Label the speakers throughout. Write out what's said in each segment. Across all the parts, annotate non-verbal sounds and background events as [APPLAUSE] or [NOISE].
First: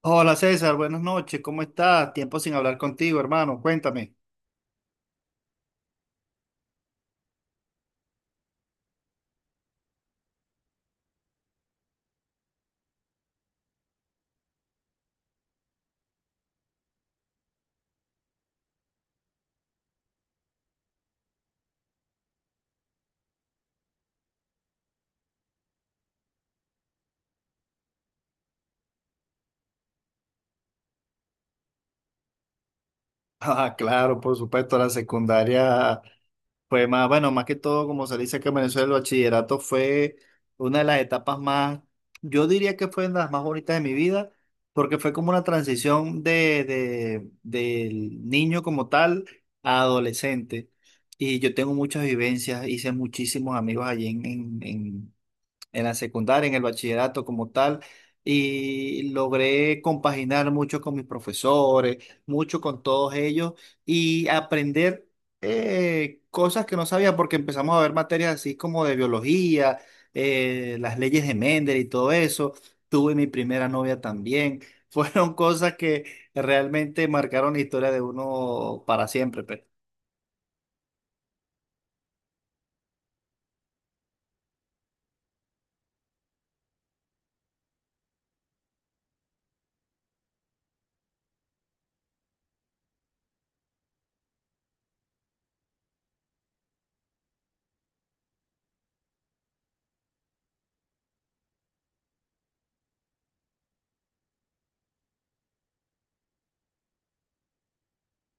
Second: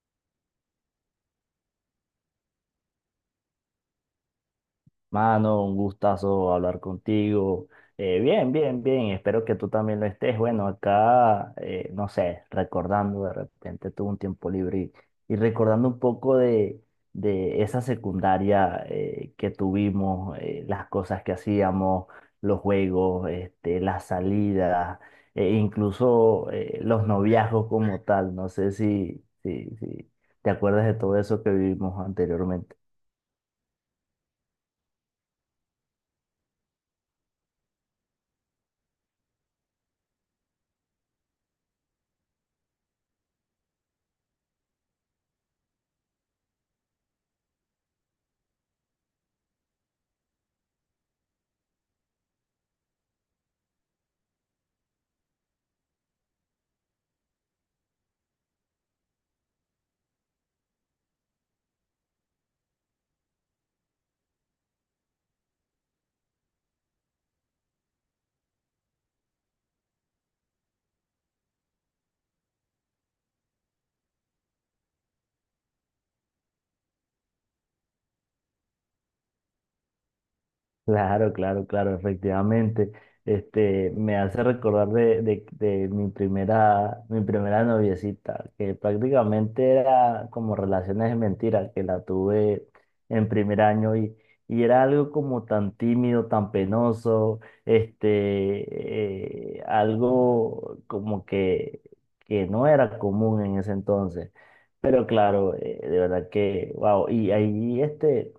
Speaker 1: Hola César, buenas noches, ¿cómo estás? Tiempo sin hablar contigo, hermano, cuéntame. [LAUGHS]
Speaker 2: Mano, un gustazo hablar contigo. Bien, bien, bien. Espero que tú también lo estés. Bueno, acá, no sé, recordando, de repente tuve un tiempo libre y recordando un poco de esa secundaria que tuvimos, las cosas que hacíamos, los juegos, las salidas, e incluso los noviazgos como tal. No sé si te acuerdas de todo eso que vivimos anteriormente.
Speaker 1: Ah, claro, por supuesto, la secundaria fue más, bueno, más que todo, como se dice que en Venezuela el bachillerato fue una de las etapas más, yo diría que fue de las más bonitas de mi vida, porque fue como una transición del niño como tal a adolescente. Y yo tengo muchas vivencias, hice muchísimos amigos allí en la secundaria, en el bachillerato como tal, y logré compaginar mucho con mis profesores, mucho con todos ellos y aprender cosas que no sabía porque empezamos a ver materias así como de biología, las leyes de Mendel y todo eso. Tuve mi primera novia también. [LAUGHS] Fueron cosas que realmente marcaron la historia de uno para siempre, pues.
Speaker 2: Claro, claro, claro, efectivamente. Me hace recordar de mi primera noviecita, que prácticamente era como relaciones de mentira, que la tuve en primer año y era algo como tan tímido, tan penoso, algo como que no era común en ese entonces. Pero claro, de verdad que, wow, y ahí este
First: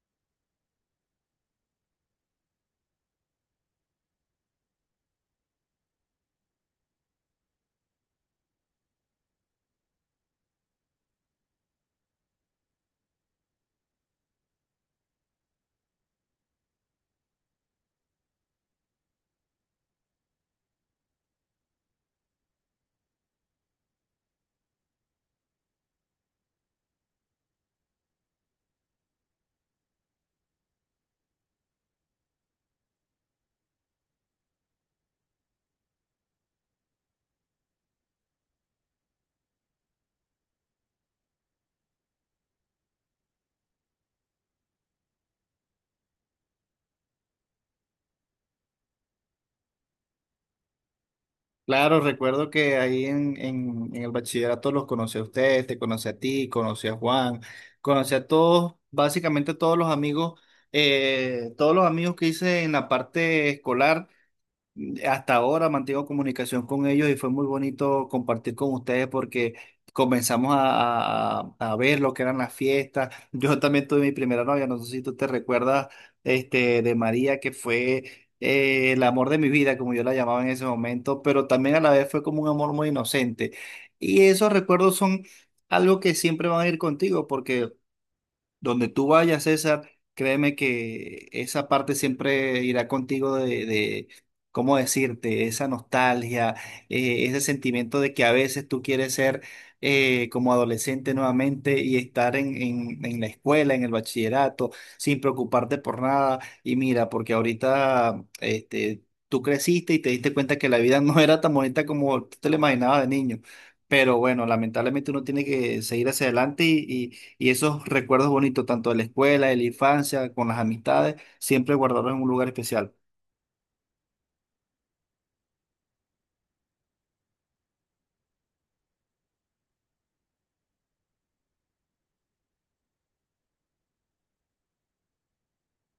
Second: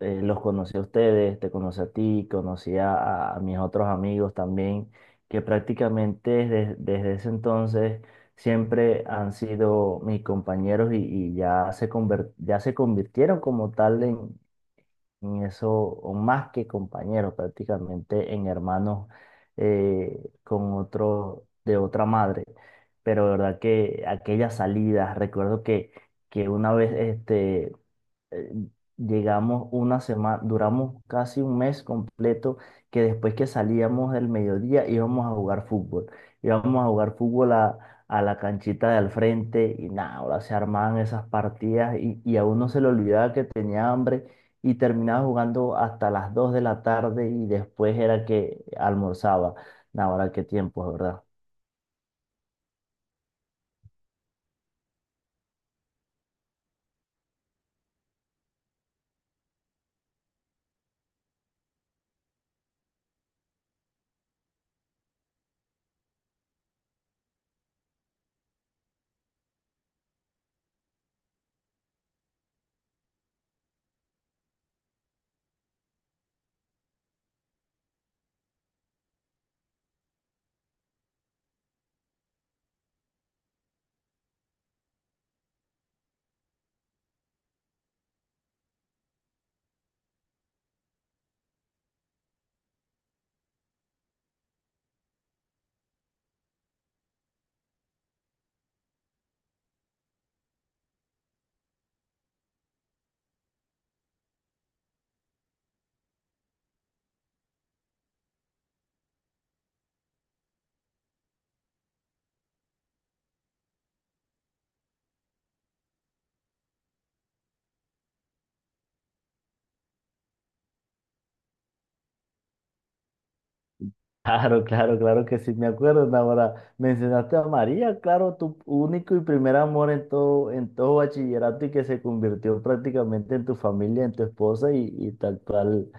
Speaker 2: eh, los conocí a ustedes, te conocí a ti, conocí a mis otros amigos también, que prácticamente desde ese entonces siempre han sido mis compañeros y ya se convirtieron como tal en eso, o más que compañeros, prácticamente en hermanos de otra madre. Pero de verdad que aquellas salidas, recuerdo que una vez eh, llegamos una semana, duramos casi un mes completo que después que salíamos del mediodía íbamos a jugar fútbol. Íbamos a jugar fútbol a la canchita de al frente y nada, ahora se armaban esas partidas y a uno se le olvidaba que tenía hambre y terminaba jugando hasta las 2 de la tarde y después era que almorzaba. Nada, ahora qué tiempos, ¿verdad?
Speaker 1: Claro, recuerdo que ahí en el bachillerato los conocí a ustedes, te conocí a ti, conocí a Juan, conocí a todos, básicamente todos los amigos que hice en la parte escolar. Hasta ahora mantengo comunicación con ellos y fue muy bonito compartir con ustedes porque comenzamos a ver lo que eran las fiestas. Yo también tuve mi primera novia, no sé si tú te recuerdas, de María, que fue el amor de mi vida, como yo la llamaba en ese momento, pero también a la vez fue como un amor muy inocente. Y esos recuerdos son algo que siempre van a ir contigo porque donde tú vayas, César, créeme que esa parte siempre irá contigo de ¿cómo decirte? Esa nostalgia, ese sentimiento de que a veces tú quieres ser como adolescente nuevamente y estar en la escuela, en el bachillerato, sin preocuparte por nada. Y mira, porque ahorita tú creciste y te diste cuenta que la vida [LAUGHS] no era tan bonita como tú te la imaginabas de niño. Pero bueno, lamentablemente uno tiene que seguir hacia adelante y esos recuerdos bonitos, tanto de la escuela, de la infancia, con las amistades, siempre guardarlos en un lugar especial.
Speaker 2: Claro, claro, claro que sí, me acuerdo, ahora mencionaste a María, claro, tu único y primer amor en todo bachillerato y que se convirtió prácticamente en tu familia, en tu esposa y tal cual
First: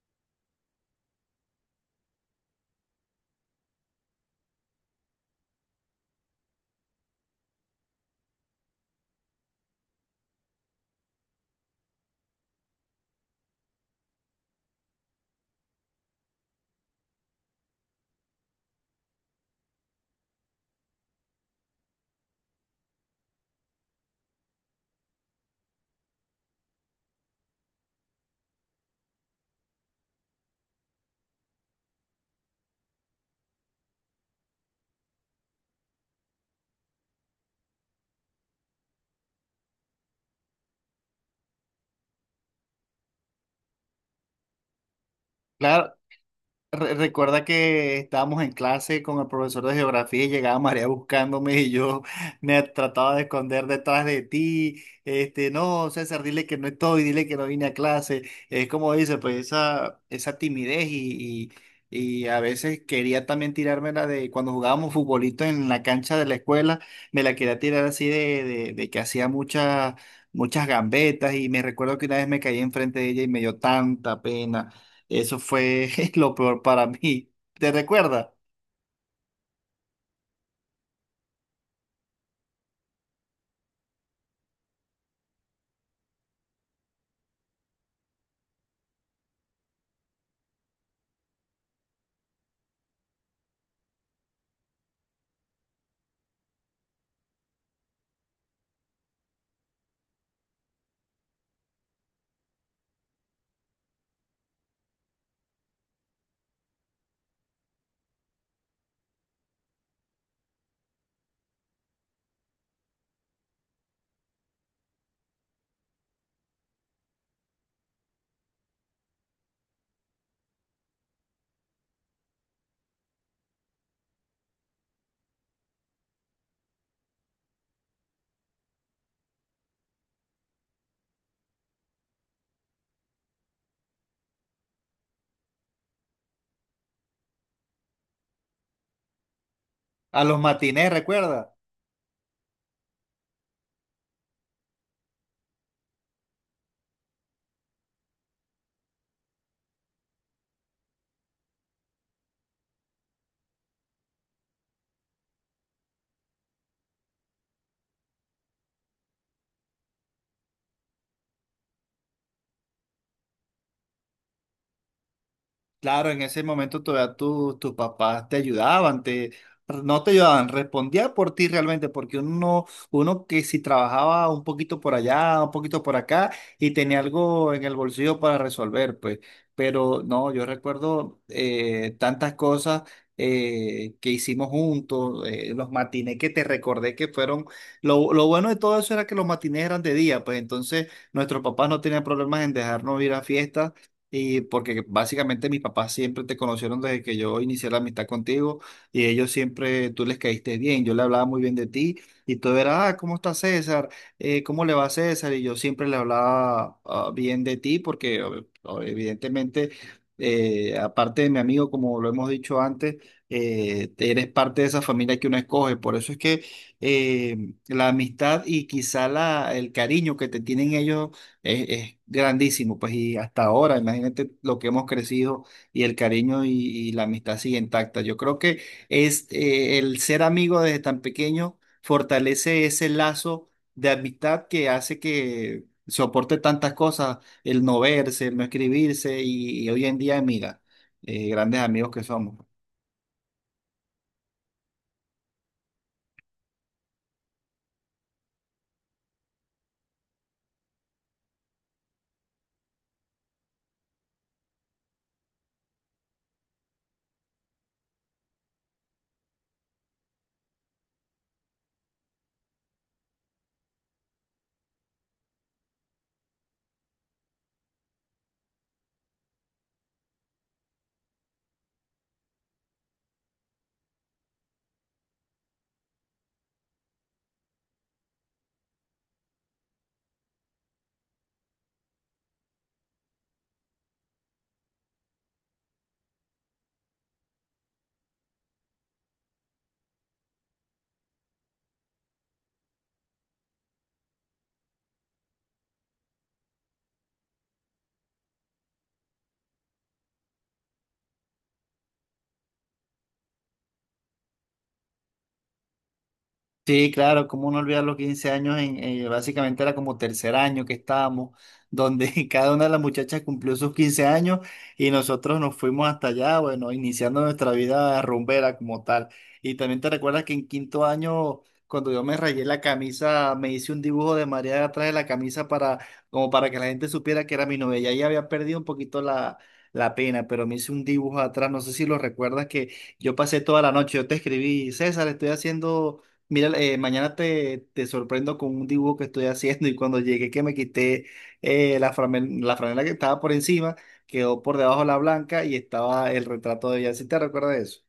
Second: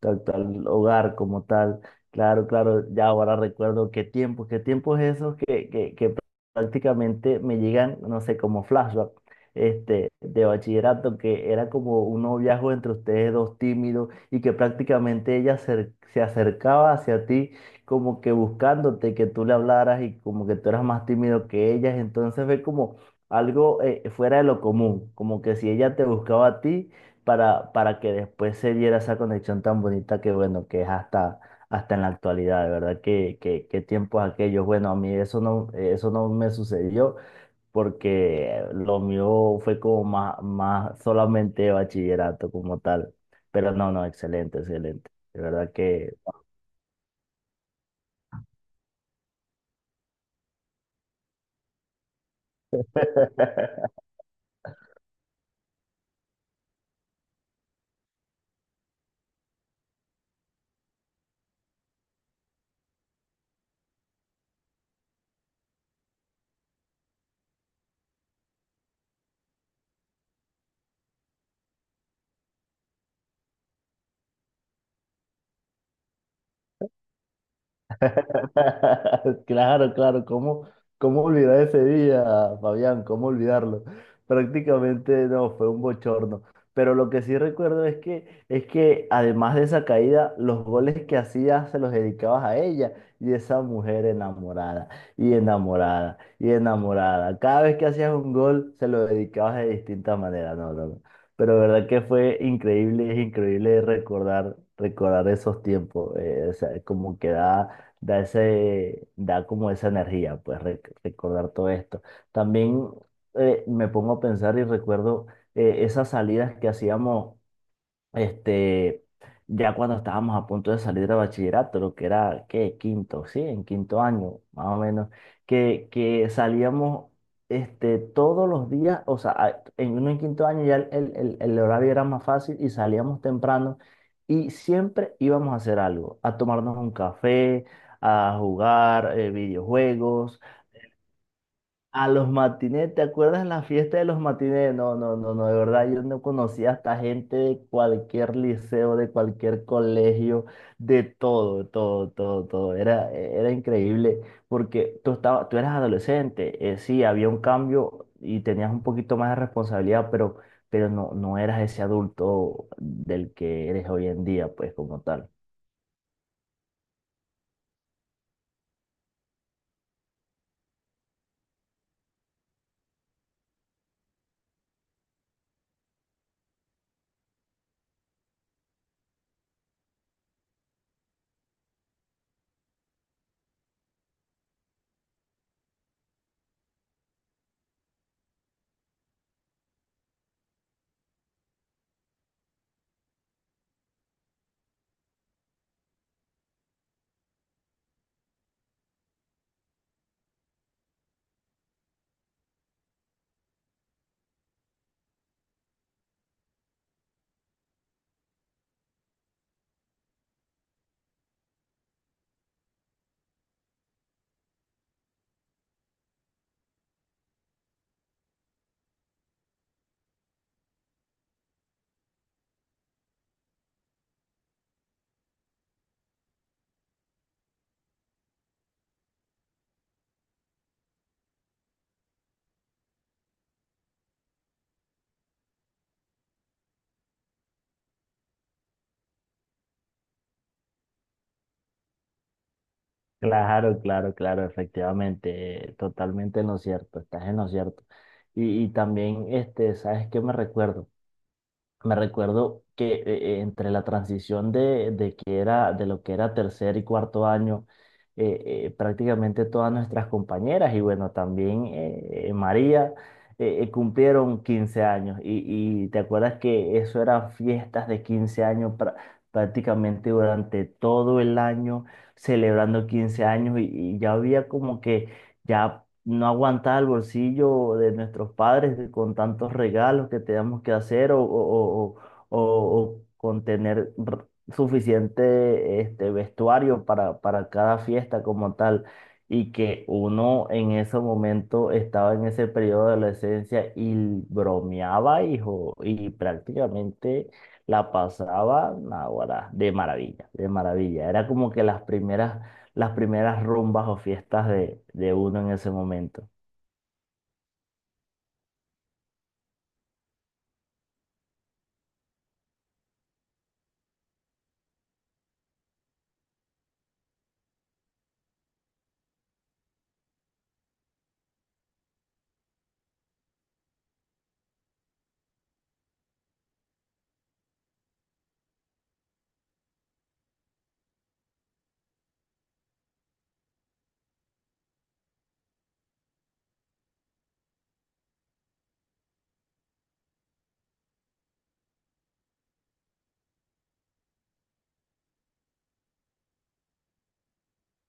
Speaker 2: tal hogar como tal. Claro, claro, ya ahora recuerdo qué tiempos esos que prácticamente me llegan, no sé, como flashback de bachillerato, que era como un noviazgo entre ustedes dos tímidos y que prácticamente ella se acercaba hacia ti como que buscándote que tú le hablaras y como que tú eras más tímido que ellas, entonces ve como algo fuera de lo común, como que si ella te buscaba a ti para que después se diera esa conexión tan bonita que, bueno, que es hasta en la actualidad, de verdad, que tiempos aquellos. Bueno, a mí eso no me sucedió porque lo mío fue como más solamente bachillerato como tal. Pero no, no, excelente, excelente. De verdad
Speaker 1: Claro,
Speaker 2: que...
Speaker 1: Recuerda que estábamos en clase con el profesor de geografía y llegaba María buscándome y yo [LAUGHS] me trataba de esconder
Speaker 2: [LAUGHS]
Speaker 1: detrás de ti. No, César, dile que no estoy, dile que no vine a clase. Es como dice, pues esa timidez y, y a veces quería también tirármela de cuando jugábamos futbolito en la cancha de la escuela, me la quería tirar así de que hacía muchas, muchas gambetas y me recuerdo que una vez me caí enfrente de ella y me dio tanta pena. Eso fue [LAUGHS] lo peor para mí. ¿Te recuerda?
Speaker 2: [LAUGHS] Claro, claro, ¿cómo olvidar ese día, Fabián? ¿Cómo olvidarlo? Prácticamente no, fue un bochorno. Pero lo que sí recuerdo es que además de esa caída, los goles que hacías se los dedicabas a ella y esa mujer enamorada y enamorada y enamorada. Cada vez que hacías un gol, se lo dedicabas de distinta manera. No, no, no. Pero verdad que fue increíble, es increíble recordar, esos tiempos. O sea, como que da da como esa energía, pues recordar todo esto. También me pongo a pensar y recuerdo esas salidas que hacíamos este, ya cuando estábamos a punto de salir de bachillerato, lo que era, ¿qué? Quinto, sí, en quinto año, más o menos, que salíamos todos los días, o sea, en uno en quinto año ya el horario era más fácil y salíamos temprano y siempre íbamos a hacer algo, a tomarnos un café, a jugar
Speaker 1: A los
Speaker 2: videojuegos
Speaker 1: matines, recuerda.
Speaker 2: a los matinés, ¿te acuerdas la fiesta de los matinés? No, no, no, no, de verdad yo no conocía hasta gente de cualquier liceo, de cualquier colegio, de todo, todo, todo, todo. Era increíble porque tú eras adolescente, sí, había un cambio y tenías un poquito más de responsabilidad, pero no, no eras ese adulto del que eres hoy en día, pues como tal.
Speaker 1: Claro, en ese momento todavía tus papás te ayudaban, no te ayudaban, respondía por ti realmente, porque uno que si trabajaba un poquito por allá, un poquito por acá, y tenía algo en el bolsillo para resolver, pues. Pero no, yo recuerdo tantas cosas que hicimos juntos, los matinés que te recordé que fueron, lo bueno de todo eso era que los matinés eran de día, pues entonces nuestros papás no tenían problemas en dejarnos ir a fiestas y porque básicamente mis papás siempre te conocieron desde que yo inicié la amistad contigo y ellos siempre, tú les caíste bien, yo le hablaba muy bien de ti y todo era, ah, ¿cómo está César? ¿Cómo le va a César? Y yo siempre le hablaba bien de ti porque evidentemente, aparte de mi amigo, como lo hemos dicho antes, eres parte de esa familia que uno escoge. Por eso es que eh, la amistad y quizá el cariño que te tienen ellos es grandísimo, pues, y hasta ahora, imagínate lo que hemos crecido y el cariño y la amistad sigue intacta. Yo creo que es el ser amigo desde tan pequeño fortalece ese lazo de amistad que hace que soporte tantas cosas, el no verse, el no escribirse y hoy en día, mira, grandes amigos que somos.
Speaker 2: Claro, claro, claro, efectivamente, totalmente en lo cierto, estás en lo cierto. Y también, ¿sabes qué me recuerdo? Me recuerdo que entre la transición de que era, de lo que era tercer y cuarto año, prácticamente todas nuestras compañeras y bueno, también María cumplieron 15 años. Y te acuerdas que eso eran fiestas de 15 años prácticamente durante todo el año, celebrando 15 años y ya había como que ya no aguantar el bolsillo de nuestros padres con tantos regalos que tenemos que hacer o con tener suficiente vestuario para cada fiesta como tal. Y que uno en ese momento estaba en ese periodo de adolescencia y bromeaba, hijo, y prácticamente la pasaba, naguará, de maravilla, de maravilla. Era como que las primeras rumbas o fiestas de uno en ese momento.
Speaker 1: Sí, claro, cómo no olvidar los 15 años, básicamente era como tercer año que estábamos, donde [LAUGHS] cada una de las muchachas cumplió sus 15 años y nosotros nos fuimos hasta allá, bueno, iniciando nuestra vida rumbera como tal. Y también te recuerdas que en quinto año, cuando yo me rayé la camisa, me hice un dibujo de María atrás de la camisa para, como para que la gente supiera que era mi novia. Ya ahí había perdido un poquito la pena, pero me hice un dibujo atrás, no sé si lo recuerdas que yo pasé toda la noche, yo te escribí, César, estoy haciendo. Mira, mañana te sorprendo con un dibujo que estoy haciendo y cuando llegué que me quité la franela que estaba por encima, quedó por debajo la blanca y estaba el retrato de ella. ¿Sí te recuerdas eso?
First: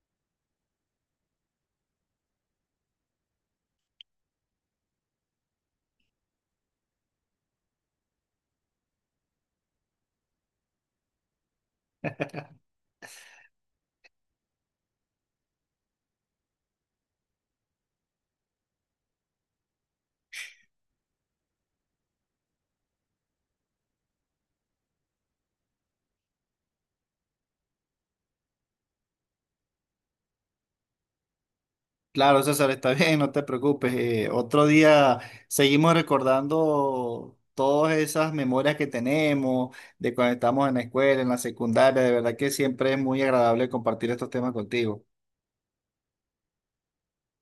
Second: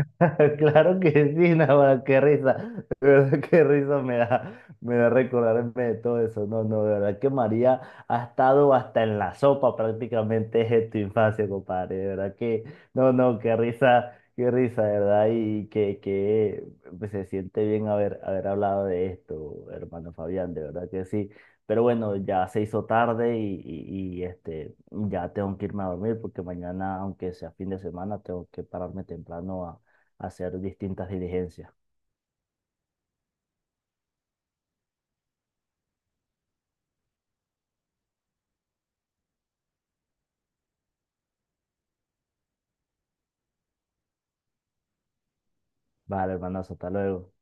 Speaker 2: [LAUGHS] Claro que sí, [LAUGHS] nada, qué risa, de verdad qué risa me da recordarme de todo eso. No, no, de verdad que María ha estado hasta en la sopa prácticamente [LAUGHS] desde tu infancia, compadre. De verdad que, no, no, qué risa, de verdad, y que pues, se siente bien haber hablado de esto, hermano Fabián, de verdad que sí. Pero bueno, ya se hizo tarde ya tengo que irme a dormir porque mañana, aunque sea fin de semana, tengo que pararme temprano hacer distintas diligencias.
Speaker 1: Claro, César, está [LAUGHS] bien, no te preocupes. Otro día seguimos recordando todas esas memorias que tenemos de cuando estamos en la escuela, en la secundaria. De verdad que siempre es muy agradable compartir estos temas contigo.
Speaker 2: Vale, hermanazo, hasta luego.